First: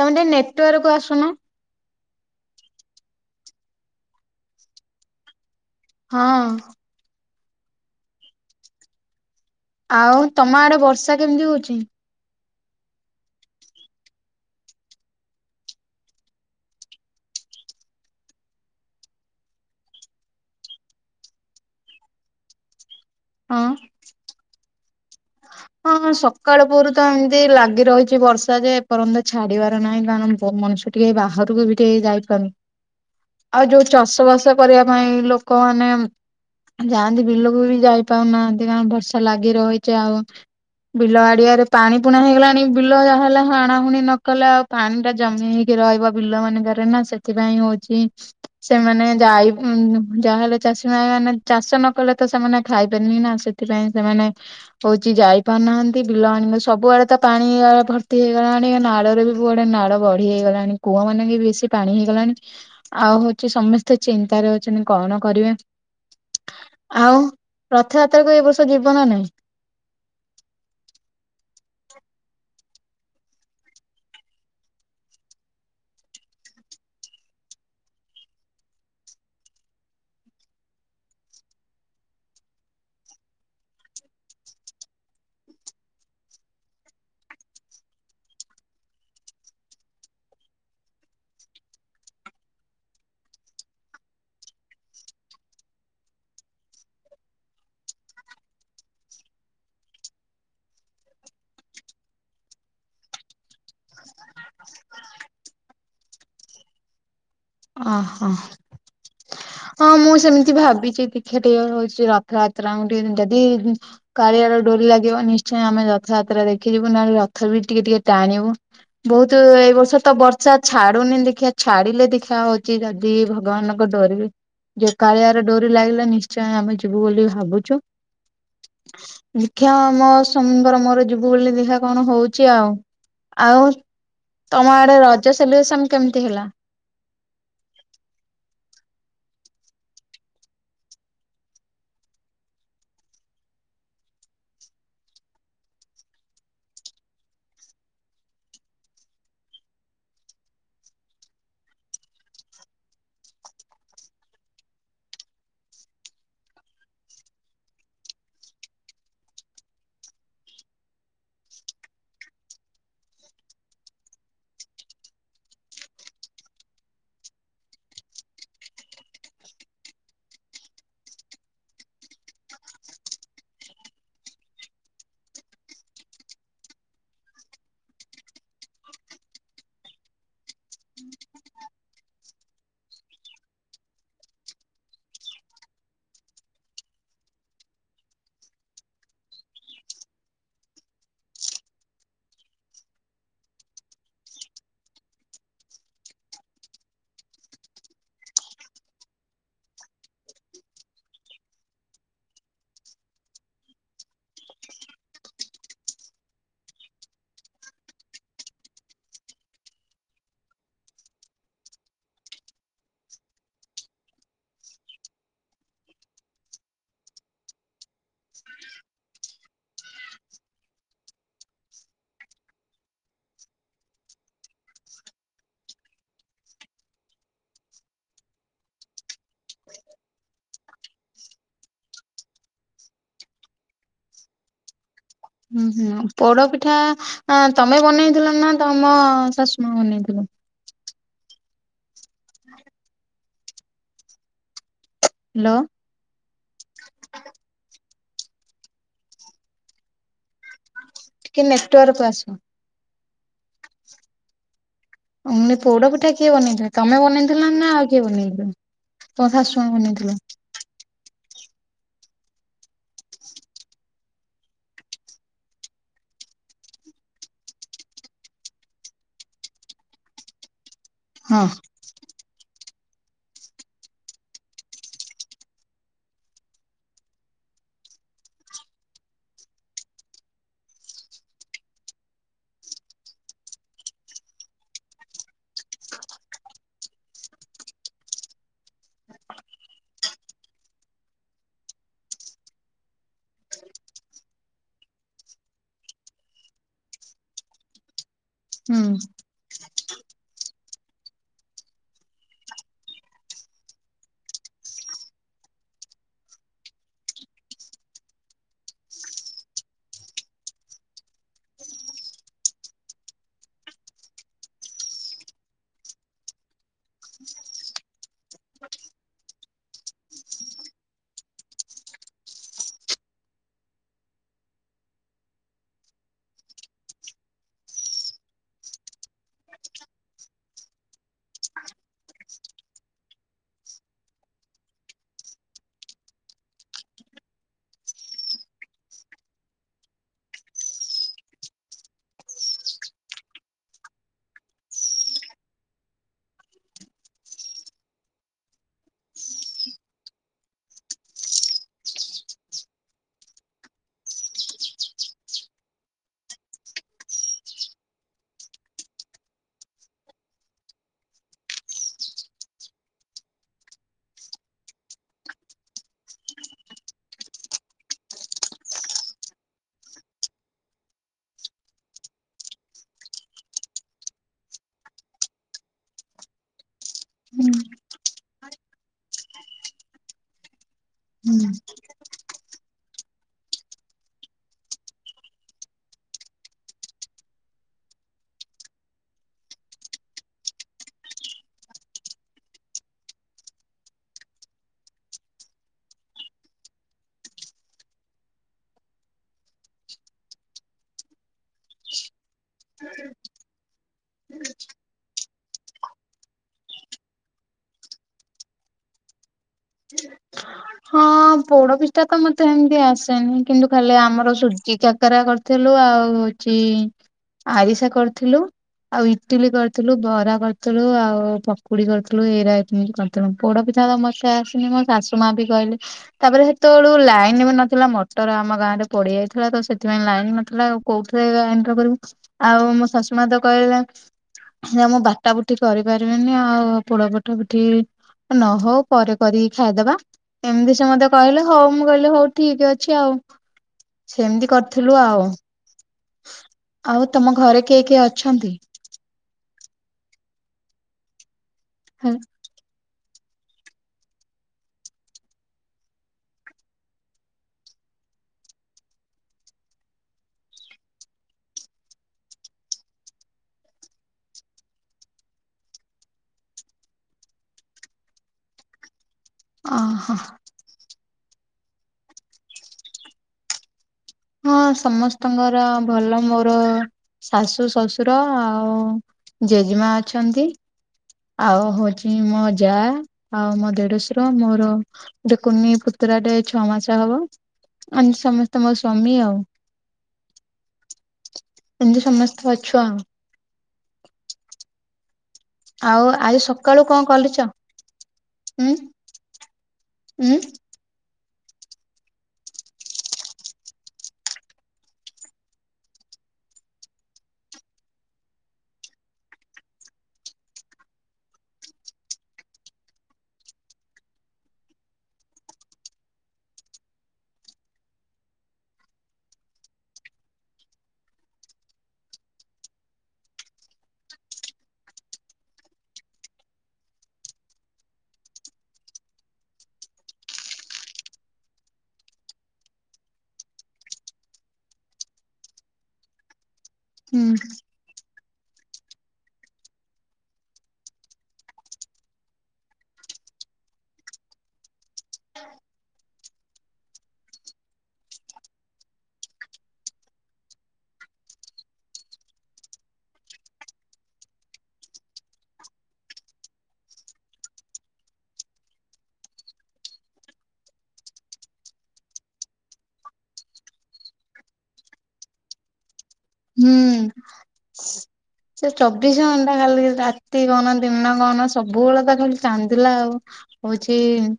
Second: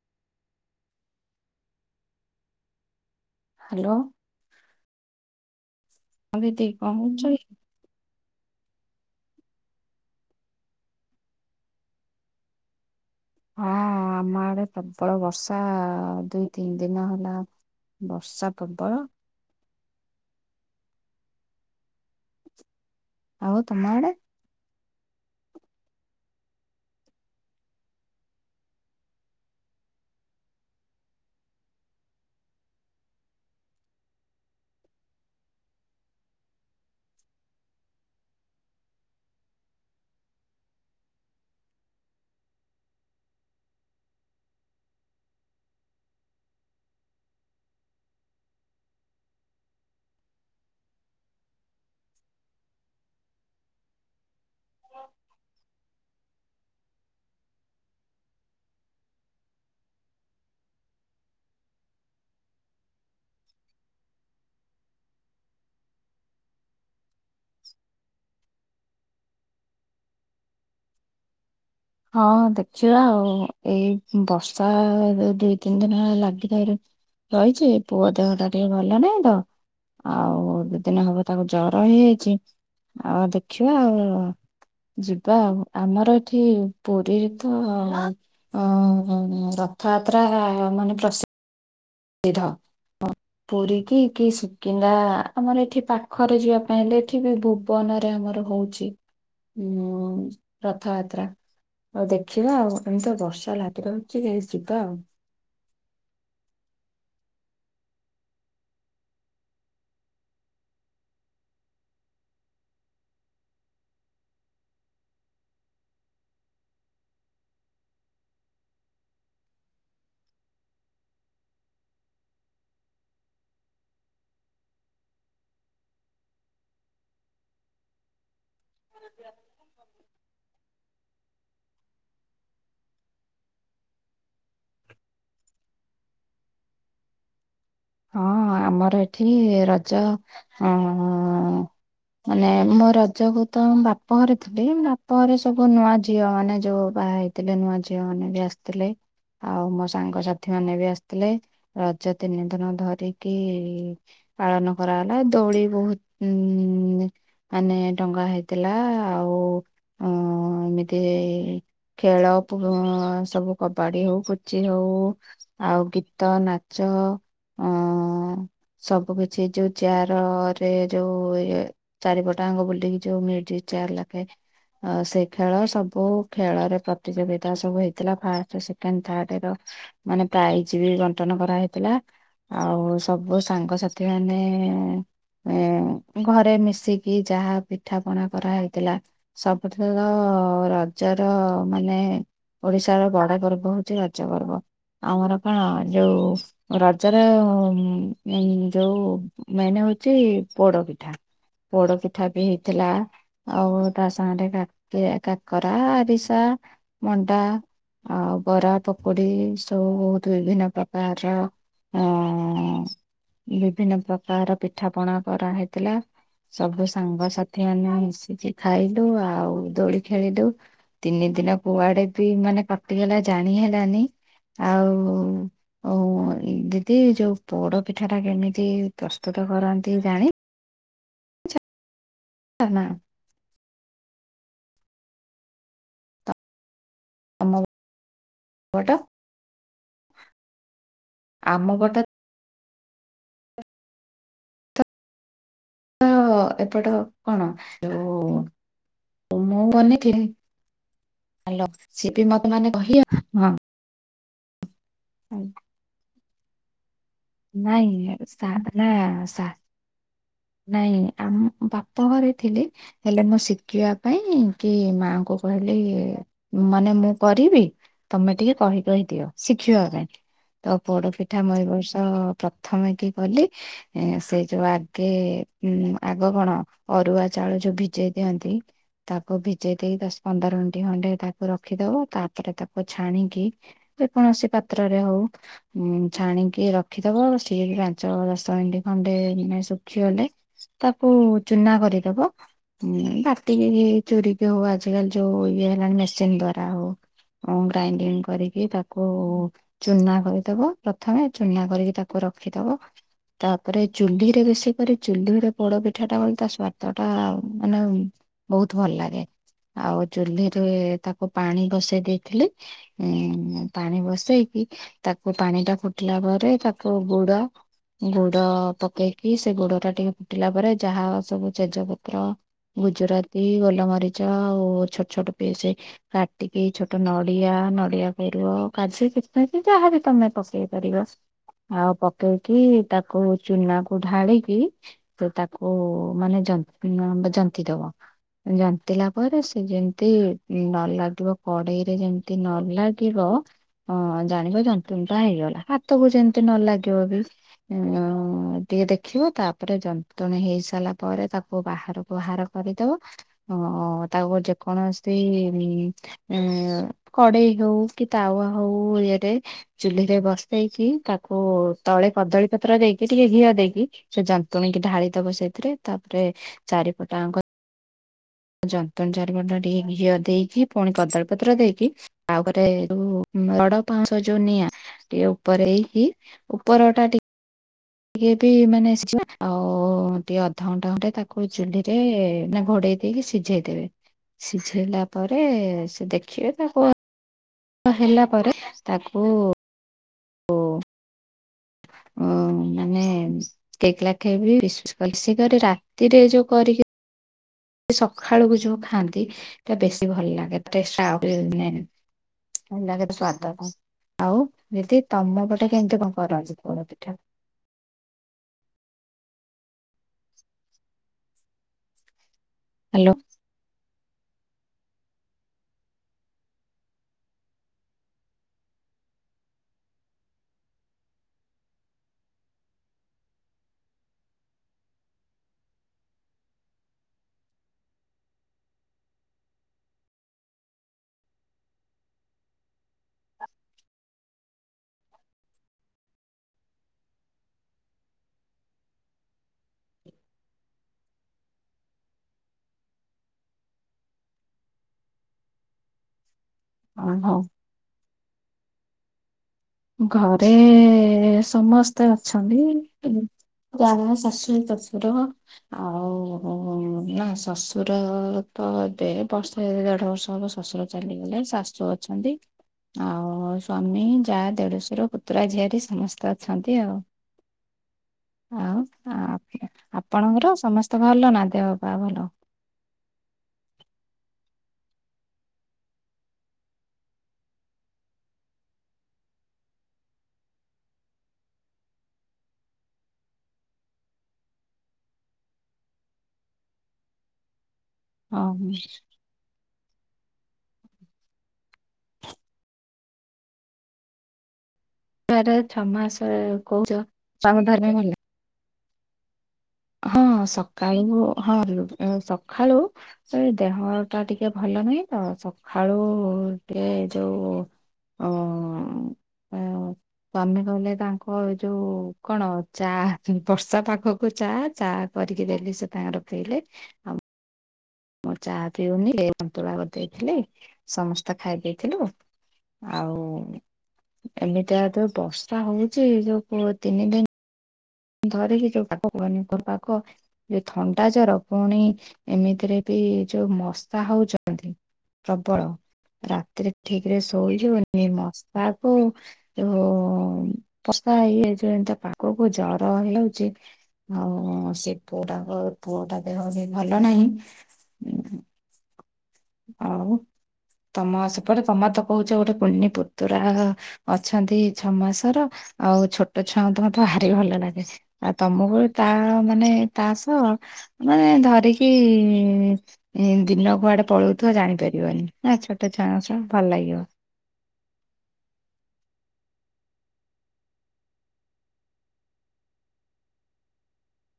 ତମେ ନେଟୱାର୍କ ଆସୁନ। ହାଲୋ। ହଁ ଦିଦି କଣ କରୁଚ କି? ଆଉ ତମ ଆଡେ ବର୍ଷା କେମିତି ହଉଛି? ହଁ ଆମ ଆଡେ ପ୍ରବଳ ବର୍ଷା ଦୁଇ ତିନି ଦିନ ହେଲା। ବର୍ଷା ପ୍ରବଳ। ଆଉ ତୁମ ଆଡେ? ହଁ। ହଁ ସକାଳ ପହରୁ ତ ଏମିତି ଲାଗି ରହିଛି ବର୍ଷା ଯେ ଏପରନ୍ତ ଛାଡିବାର ନାହିଁ କାରଣ ପ- ମଣିଷ ଟିକେ ବାହାରକୁ ବି ଟିକେ ଯାଇ ପାରୁନୁ। ଆଉ ଯୋଉ ଚାଷ ବାସ କରିବା ପାଇଁ ଲୋକମାନେ ଉଁ, ଯାଆନ୍ତି ବିଲକୁ ବି ଯାଇପାରୁନାହାନ୍ତି କାରଣ ବର୍ଷା ଲାଗି ରହିଛି ଆଉ। ବିଲ ଆଡିଆରେ ପାଣି ପୁଣା ହେଇଗଲାଣି ବିଲ ଯାହା ହେଲା ହାଣା ହୁଣି ନ କଲେ ଆଉ ପାଣି ଟା ଜମି ହେଇ କି ରହିବ ବିଲ ମାନଙ୍କରେ ନା ସେଥିପାଇଁ ହଉଛି ସେମାନେ ଯାଇ ଉଁ, ଯାହାହେଲେ ଚାଷୀ ଭାଇ ମାନେ ଚାଷ ନ କଲେ ତ ସେମାନେ ଖାଇବେନି ନା, ସେ ଥିପାଇଁ ସେମାନେ ହଉ ଚି ଯାଇପାରୁନାହାନ୍ତି ବିଲ ଆଣି ସବୁଆଡେ ତ ପାଣି ଆ, ଭର୍ତ୍ତି ହେଇଗଲାଣି, ନାଳରେ ବି ସବୁ ଆଡେ ନାଳ ବଢିହେଇଗଲାଣି, କୂଅ ମାନେ ବି ବେଶୀ ପାଣି ହେଇଗଲାଣି। ଆଉ ହଉଛି ସମସ୍ତେ ଚିନ୍ତାରେ ଅଛନ୍ତି, କଣ କରିବେ? ଆଉ ରଥଯାତ୍ରାକୁ ଏ ବର୍ଷ ଯିବ ନା ନାହିଁ? ହଁ ଦେଖିବା ଆଉ ଏଇ ଉଁ, ବର୍ଷା ଯୋଉ ଦୁଇ ତିନି ଦିନ ହେଲା ଲାଗିରହିରୁ ରହିଛି ପୁଅ ଦେହ ଟା ଟିକେ ଭଲ ନାଇଁ ତ। ଆଉ ଦି ଦିନ ହବ ତାକୁ ଜର ହେଇଯାଇଛି। ଆଉ ଦେଖିବା ଆଉ ଯିବା ଆଉ। ଆମର ଏଠି ପୁରୀରେ ତ ଅ, ରଥଯାତ୍ରା ମାନେ ପ୍ରସି ସିଦ୍ଧ। ପରୀ କିି କି ଶିକିନ୍ଦା ଆମର ଏଠି ପାଖରେ ଯିବା ପାଇଁ ହେଲେ, ଏଠି ବି ଭୁ ବନରେ ଆମର ହଉଛି ଉ, ରଥଯାତ୍ରା। ଆଉ ଦେଖିବା ଆଉ ଏମିତି ତଶବର୍ଷା ଲାଗି ରହୁଚି ଏଇ ଯିବା ଆଉ। ଓହୋ। ହଁ ମୁଁ ସେମିତି ଭାବିଚି ଦେଖିଆ ଟିକେ ହଉଛି ରଥଯାତ୍ରା ଙ୍କୁ ଟିକେ ଯଦି ହୁଁ କାଳିଆ ର ଡୋରି ଲାଗିବ ନିଶ୍ଚୟ ଆମେ ରଥଯାତ୍ରା ଦେଖିଯିବୁ, ନହେଲେ ରଥ ବି ଟିକେ ଟିକେ ଟାଣିବୁ। ବହୁତ ଏଇ ବର୍ଷ ତ ବର୍ଷା ଛାଡୁନି ଦେଖିଆ ଛାଡିଲେ ଦେଖି ଖା ହଉଚି ଯଦି ଭଗବାନଙ୍କ ଡୋରି ଯେ କାଳିଆର ଡୋରି ଲାଗିଲା ନିଶ୍ଚୟ ଆମେ ଯିବୁ ବୋଲି ଭାବୁଛୁ। ଦେଖିଆ ମୋ ସ୍ୱାମୀଙ୍କର ମୋର ଯିବୁ। ବୁ ବୋଲି ଦେଖିଆ କଣ ହଉଛି ଆଉ, ଆଉ ତୋମ ଆଡେ ରଜ ସେଲିବ୍ରେସନ୍ କେମିତି ହେଲା? ହଁ ଆମର ଏଠି ରଜ ଅଁ, ମାନେ ମୋ ରଜକୁ ତ ବାପଘରେ ଥିଲି। ବାପଘରେ ସବୁ ନୂଆ ଝିଅ ମାନେ ଯୋଉ ବାହା ହେଇ ଥିବେ ନୂଆ ଝିଅ ମାନେ ବି ଆସିଥିଲେ। ଆଉ ମୋ ସାଙ୍ଗସାଥି ମାନେ ବି ଆସିଥିଲେ ରଜ ତିନି ଦିନ ଧରିକି ପାଳନ କରାହେଲା ଦଳି ବହୁତ ଉଁ ଏ ମାନେ ଟଙ୍ଗା ହେଇଥିଲା ଆଉ ଅ, ଏମିତି ଖେଳ ପୁଅଁ ସବୁ କବାଡି ହଉ ପୁଚି ହଉ। ଆଉ ଗୀତ ନାଚ। ଅ ସବୁ କିଛି ଏ ଯୋଉ ଚିଆର ରେ ଯୋଉ ଇଏ ଚାରିପଟାଙ୍ଗ ବୁଲିକି ଯୋଉ ମ୍ୟୁଜିକ ଚିଆର ଲାଖେ। ଅ, ସେ ଖେଳ ସବୁ ଖେଳରେ ପ୍ରତିଯୋଗିତା ସବୁ ହେଇଥିଲା ଫାଷ୍ଟ, ସେକେଣ୍ଡ, ଥାର୍ଡ ର ମାନେ ପ୍ରାଇଜ ବି ବଣ୍ଟନ କରାହେଇଥିଲା। ଆଉ ସବୁ ସାଙ୍ଗସାଥି ମାନେ। ଏ ଘରେ ମିଶିକି ଯାହା ପିଠା ପଣା କରାହେଇଥିଲା। ସବୁଠୁ ତ ରଜ ର ମାନେ। ଓଡିଶାର ବଡ ପର୍ବ ହଉଛି ରଜ ପର୍ବ ଆମର କଣ ଯୋଉ ର ଜର ଯୋଉ ମେନ୍ ହଉଛି ପୋଡ ପିଠା। ପୋଡ ପିଠା ବି ହେଇଥିଲା। ଆଉ ତା ସାଙ୍ଗରେ କାକରା ଆରିସା ମଣ୍ଡା। ଆଉ ବରା ପକୁଡି ସବୁ ବହୁତ ବିଭିନ୍ନ ପ୍ରକାରର। ଅ-ଅ-ବିଭିନ୍ନ ପ୍ରକାରର ପିଠା ପଣା କରାହେଇଥିଲା। ସବୁ ସାଙ୍ଗସାଥି ମାନେ ମିଶିକି ଖାଇଲୁ ଆଉ ଦୋଳି ଖେଳିଲୁ। ତିନି ଦିନ କୁଆଡେ ବି ମାନେ କଟିଗଲା ଜାଣି ହେଲାନି। ଆଉ- ଉ - ଉ ଦି ଯୋଉ ପୋଡ ପିଠା ଟା କେମିତି ପ୍ରସ୍ତୁତ କରନ୍ତି ଜାଣି ନା। ହୁଁ ହୁଁ ପୋଡ ପିଠା ତମ ତମେ ବନେଇଥିଲ ନା ପଟ ତମ ଶଶୁମା ବନେଇଥିଲେ। ଆମ ଗୋଟେ। ହ୍ୟାଲୋ। ତ ଏପଟ କଣ ଯୋଉ। ମୁଁ ବନେଇଥିଲି। ଟିକେ ହ୍ୟାଲୋ ନେଟୱାର୍କକୁ ସି ଆସ। ବି ମନେ ମାନେ କହିବା ହଁ। ଓ ନିଂ ପୋଡ ପଠା କିଏ ବନେଇଥିବେ ତମେ ବନେଇ। ଥିଲ ନା ଆଉ କିଏ ନାଇଁ ସା ନା ବନେଇଥିଲେ ତ ସା ଶୁଶୁମା ବନେଇଥିଲେ? ନାଇଁ ଆମ ବାପା ଘରେ ଥିଲି। ହେଲେ ମୁଁ ଶିଖିବା ପାଇଁ କି ମାଆଙ୍କୁ କହିଲି। ମାନେ ମୁଁ କରିବି ତମେ ଟିକେ କହି କହିଦିଅ ଶିଖିବା ପାଇଁ। ତ ପୋଡପିଠା ହଁ ମୁଁ ଏ ବର୍ଷ ପ୍ରଥମେ କି କଲି। ସେ ଯୋଉ ଆଗେ ଉ ଆଗ କଣ ଅରୁଆ ଚାଉଳ ଯୋଉ ଭିଜେଇ ଦିଅନ୍ତି। ତାକୁ ଭିଜେଇ ଦେଇ ଦଶ ପନ୍ଦର ମିନିଟ ଖଣ୍ଡେ ତାକୁ ରଖିଦବ ତାପରେ ତାକୁ ଛାଣିକି। ଯେ କୌଣସି ପାତ୍ରରେ ହଉ ଉଁ ଛାଣିକି ର ଖିଦେବ ସିଏ ପାଞ୍ଚ ଦଶ ମିନିଟି ଖଣ୍ଡେ ଇନେ ଶୁଖିଗଲେ। ତାକୁ ଚୁନା କରିଦବ। ହୁଁ ବାଟିକି ଚୋରିିକ ହଉ ଆଜିକାଲି ଯୋଉ ଇଏ ହେଲାଣି ମେସିନ୍ ଦ୍ଵାରା ହଉ। ଗ୍ରାଇଣ୍ଡିଙ୍ଗ କରିକି ହୁଁ ତାକୁ ଚୁନା କରିଦବ ପ୍ରଥମେ ଚୁନା। କରିକି ତାକୁ ରଖିଦବ। ତାପରେ ଚୁଲିରେ ବେଶୀ କରି ଚୁଲିରେ ପୋଡ ପିଠାଟା କଲେ ତା ସ୍ଵାଦଟା ମାନେ। ବହୁତ ଭଲ ଲାଗେ ଆଉ ଚୁଲିରେ ତାକୁ ପାଣି ବସେଇ ଦେଇଥିଲି। ଉ ପାଣି ବସେଇକି ତାକୁ ପାଣି ଟା ଫୁଟିଲା ପରେ ତାକୁ ଗୁଡ। ଗୁଡ ପକେଇକି ସେ ଗୁଡ ଟା ଟିକେ ଫୁଟିଲା ପରେ ଯାହା ସବୁ ତେଜ ପତ୍ର। ଗୁଜୁରାତି ଗୋଲମରିଚ ଆଉ ଛୋଟ ଛୋଟ ପିସ। କାଟିକି ଛୋଟ ନଡିଆ ନଡିଆ ପରୁ କାଯୁକିଶ୍ମିସ୍ ଯାହାବି ତମେ ପକେଇ ପାରିବ। ଆଉ ପକେଇକି ତାକୁ ଚୁନା କୁ ଢାଳିକି। ସେ ତାକୁ ମାନେ ଜନ୍ତି ଦବ। ଜନ୍ତିଲା ପରେ ସେ ଯେମତି ନ ଲାଗିବ କଡେଇରେ ଯେମତି ନ ଲାଗିବ। ହଁ ଜାଣିବ ଯନ୍ତୁଣି ଟା ହେଇଗଲା ହାତକୁ ଯେମତି ନ ଲାଗିବ ବି। ଆଉ ଟିକେ ଦେଖିବ ତାପରେ ଯନ୍ତୁଣି ହେଇ ସାରିଲା ପରେ ତାକୁ ବାହାରକୁ ବାହାର। କରିଦବ ତା ଯେକୌଣସି ଉ କଡେଇ ହଉ କି ତାୱା ହଉ ଇୟରେ ଚୁଲିରେ ବସି ଦେଇେଇକି ତାକୁ ତଳେ କଦଳୀ ପତ୍ର ଦେଇକି ଟିକେ ଘିଅ ଦେଇକି ସେ ଯନ୍ତୁଣୀ କି ଢାଳି ଦବ ସେଇଥିରେ ତାପରେ ଚାରିପଟାର ଆଙ୍କ ଯନ୍ତ୍ର ଚାରିପଟା ଟିକେ ଘିଅ ଦେଇକି ପୁଣି କଦଳୀପତ୍ର ଦେଇକି ଆଉ ଘରେ ଯୋଉ ରଡ ପାଉଁଶ ଯୋଉ ନିଆଁ ଟିକେ ଉପରେ ହେଇକି ଉପର ଟା ଟିକେ ଟିକେ ବି ମାନେ ଆସିବା ଆଉ ଟିକେ ଅଧଘଣ୍ଟା ଘଣ୍ଟେ ତାକୁ ହୁଁ। ଚୁଲିରେ ନା ଘୋଡେଇ ଦେଇକି ସିଝେଇଦେବେ। ସିଝେଇଲା ପରେ ସେ ଦେଖିବେ ତାକୁ ହେଲା ପରେ ତାକୁ ଓ ମାନେ କେ ଲା ଖାଇବ ବିଶ୍ୱଵାସ କଲେ ସେ ରାତିରେ ଯୋଉ କରିକି ସେ ସକାଳକୁ ଯୋଉ ଖାଆନ୍ତି ତା ବେଶୀ ଭଲ ଲାଗେ। [unintelligible] ଏଣ୍ଡା କେ ତ ସ୍ୱଦ କ ଆଉ ଦିଦି ତମ ପଟେ କେମତି କଣ କରଛି ପୁଡ ପିଠା ହଁ ପୋଡ ପିଠା ତ ମତେ ସେମତି ହ୍ୟାଲୋ। ଆସେନି। କିନ୍ତୁ ଖାଲି ଆମର ସୁଜି କାକରା କରିଥିଲୁ ଆଉ ହଉଛି ଆରିସା କରିଥିଲୁ। ଆଉ ଇଟିଲି କରିଥିଲୁ ବରା କରିଥିଲୁ ଆଉ ପକୁଡି କରିଥିଲୁ ଏଇରା ଏମ କରିଥିଲୁ। ତେଣୁ ପୋଡ ପିଠା ତ ମତେ ଆସିନି ମୋ ଶାଶୁ ମା ବି କହିଲେ ତାପରେ ସେତେବେଳୁ ଲାଇନ ବି ନଥିଲା ମଟର ଆମ ଗାଁ ରେ ପଡି ଯାଇଥିଲା ତ ସେଥିପାଇଁ ଲାଇନ ନଥିଲା। କୋଉଠିରେ ଏଣ୍ କରୁ ଆଉ ମୋ ଶାଶୁ ମା ତ କହିଲେ ସେ ମୁଁ ବାଟା ବୁଟି କରିପାରିବିନି ଆଉ ପୋଡ ପଠା ପିଠି ନହଉ ପରେ କରିକି ଖାଇଦବା ଏମିତି ସେ ମତେ କହିଲେ ହଉ ମୁଁ କହିଲି ହଉ ଠିକ ଅଛି ଆଉ ସେମିତି କରିଥିଲୁ ଆଉ ଆଉ ତମ ଓହୋ ଘରେ କିଏ କିଏ ଅଛନ୍ତି? ଘରେ ସମସ୍ତେ ଅଛନ୍ତି। [unintelligible] ଶାଶୁ ଶଶୁର। ଆଉ ନା ଶ୍ୱଶୁର ତ ଏବେ ବର୍ଷ ଦେଢ ବର୍ଷ ହବ ଶ୍ୱଶୁର ଚାଲିଗଲେ ଶାଶୁ ଅଛନ୍ତି ଆଉ ସ୍ଵାମୀ ଚା ଦେଢଶର ପୁତୁରା ଝିଆରିୀ ସମସ୍ତେ ଅଛନ୍ତି ଆଉ ଆଉ ଅହୋ ଆପଣଙ୍କର ସମସ୍ତେ ଭଲ ନା ଦେହ ପା ଭଲ ହଁ ସମସ୍ତଙ୍କର ଭଲ ମୋର ଶାଶୁ ଶଶୁର ଆଉ ଜେଜେମା ଅଛନ୍ତି। ଆଉ ହଉଛି ମୋ ଯା ଆଉ ମୋ ଦେଢଶର ମୋର ଗୋଟେ କୁନି ପୁତୁରାଟେ ଛଅ ମାସ ହବ ଆ ସମସ୍ତେ ହଁ ମୋ ସ୍ଵାମୀ ଆଉ ଏମିତି ସମସ୍ତେ ଅଛୁ ଆଉ ଛୁଆର ଛଅ ଆଉ ମାସ ଆଜି କହୁଛ ତାକୁ ଧରିବାକୁ ଭଲ ଲାଗେ। ହୁଁ। ହଁ ସକାଳୁ ହଁ ସକାଳୁ ସେଇ ଦେହ ଟା ଟିକେ ଭଲ ନାହିଁ ତ ସକାଳୁ ଟିକେ ଯୋଉ ଅଁ ସ୍ୱାମୀ କହିଲେ ତାଙ୍କ ଏ ଯୋଉ କଣ ଚା ବର୍ଷା ପାଗକୁ ଚା। ଚା କରିକି ଦେଲି ସେ ତାଙ୍କର ପିଇଲେ। ଆଉ ମୋ ଚାହା ପିଉନି [unintelligible] ସନ୍ତୁଳା କରିଦେଇଥିଲି ସମସ୍ତେ ଖାଇ ଦେଇଥିଲୁ। ଆଉ ଏମିତିଆ ତ ବର୍ଷା ହଉଚି ଯୋଉ ତିନି ଦିନ ଧରିକି ଯୋଉ ପାଗ କୁହନି [unintelligible] ଯ ଥଣ୍ଡା ଜର ପୁଣି ଏମିତିରେ ବି ଯୋଉ ମଶା ହଉଚନ୍ତି। ପ୍ରବଳ ରାତିରେ ଠିକ ରେ ହୁଁ ଶୋଇହୋଉନି। ଏ ମଶା କଉ ମଷା ଇଏ ଯେ ଏମତା ପାଖକୁ ଜର ହେଇଯାଉଚି ଆଉ ସେ ପୁଅଟା ପୁଅ ଟା ଦେହ ବି ଭଲ ନାହିଁ। ଆଉ ତମ ସେପଟେ ତମ ତ କହୁଛ ଗୋଟେ ପୁନି ପୁତୁରା ଅଛନ୍ତି ଛଅ ମାସର ଆଉ ଛୋଟ ଛୁଆଙ୍କୁ ତ ମତେ ବାହାରି ଭଲ ଲାଗେ। ଆଉ ତମକୁ ତା ମାନେ ତା ସହ ମାନେ ଧରିକି ଦିନ କୁଆଡେ ପଳଉ ଥୁବ ଜାଣିପାରିବନି ନା ଛୋଟ ଛୁଆଙ୍କ ସହ ଭଲ ଲାଗିବ। ହୁଁ। ସେ ଚବିଶ ଘଣ୍ଟା ଖାଲି ରାତି କନ ଦିନ କଣ ସବୁବେଳେ ତ ଖାଲି ଚାନ୍ଦିଲା ଆଉ। ହଉଚି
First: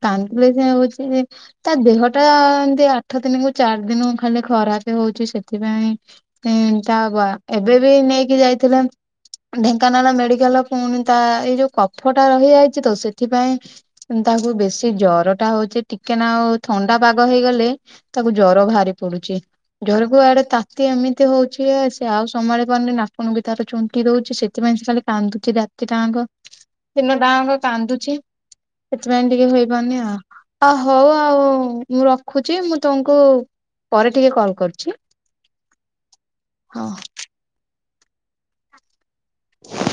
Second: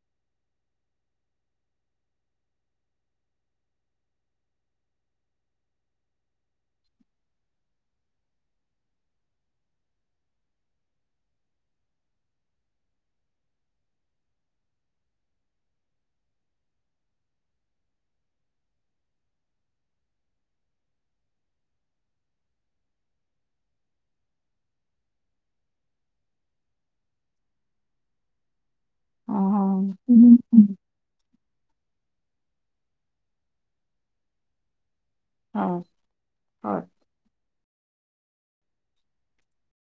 କନ୍ଦଥିଲେ ସେ ହଉଚି ତା ଦେହ ଟା ଏମତି ଆଠ ଦିନକୁ ଚାରି ଦିନକୁ ଖାଲି ଖରାପ ହଉଚି ସେଥିପାଇଁ ତା ବା ଏବେ ବି ନେଇକି ଯାଇଥିଲେ ଢେଙ୍କାନାଳ ମେଡିକାଲ ପୁଣି ତା ଏଇ ଯୋଉ କଫଟା ରହିଯାଇଚି ତ ସେଇଥିପାଇଁ। ତାକୁ ବେଶୀ ଜର ଟା ହଉଚ ଟିକେ ନା ଆଉ ଥଣ୍ଡା ପାଗ ହେଇଗଲେ ତାକୁ ଜର ବାହାରି ପଡୁଚି। ଜରକୁୁଆଡେ ତାତି ଏମିତି ହଉଚି ସେ ଆଉ ସମାଳି ପାରୁନି ନାକ ନୁକି ତାର ଚୁଣ୍ଟି ଦଉଚି ସେଥିପାଇଁ ସେ ଖାଲି କାନ୍ଦୁି ରାତି ଟା ଆଙ୍କ ଦିନ ଟା ଆଙ୍କ କାନ୍ଦୁଚି। ସେଥିପାଇଁ ଟିକେ ଓହୋ ସୋଇପାରୁନି ଆଉ। ହୁଁ ହୁଁ ଅ ହଉ ଆଉ ମୁଁ ରଖୁଚି ମୁଁ ତମକୁ ପରେ ଟିକେ କଲ କରୁଚି। ହଁ ହଉ।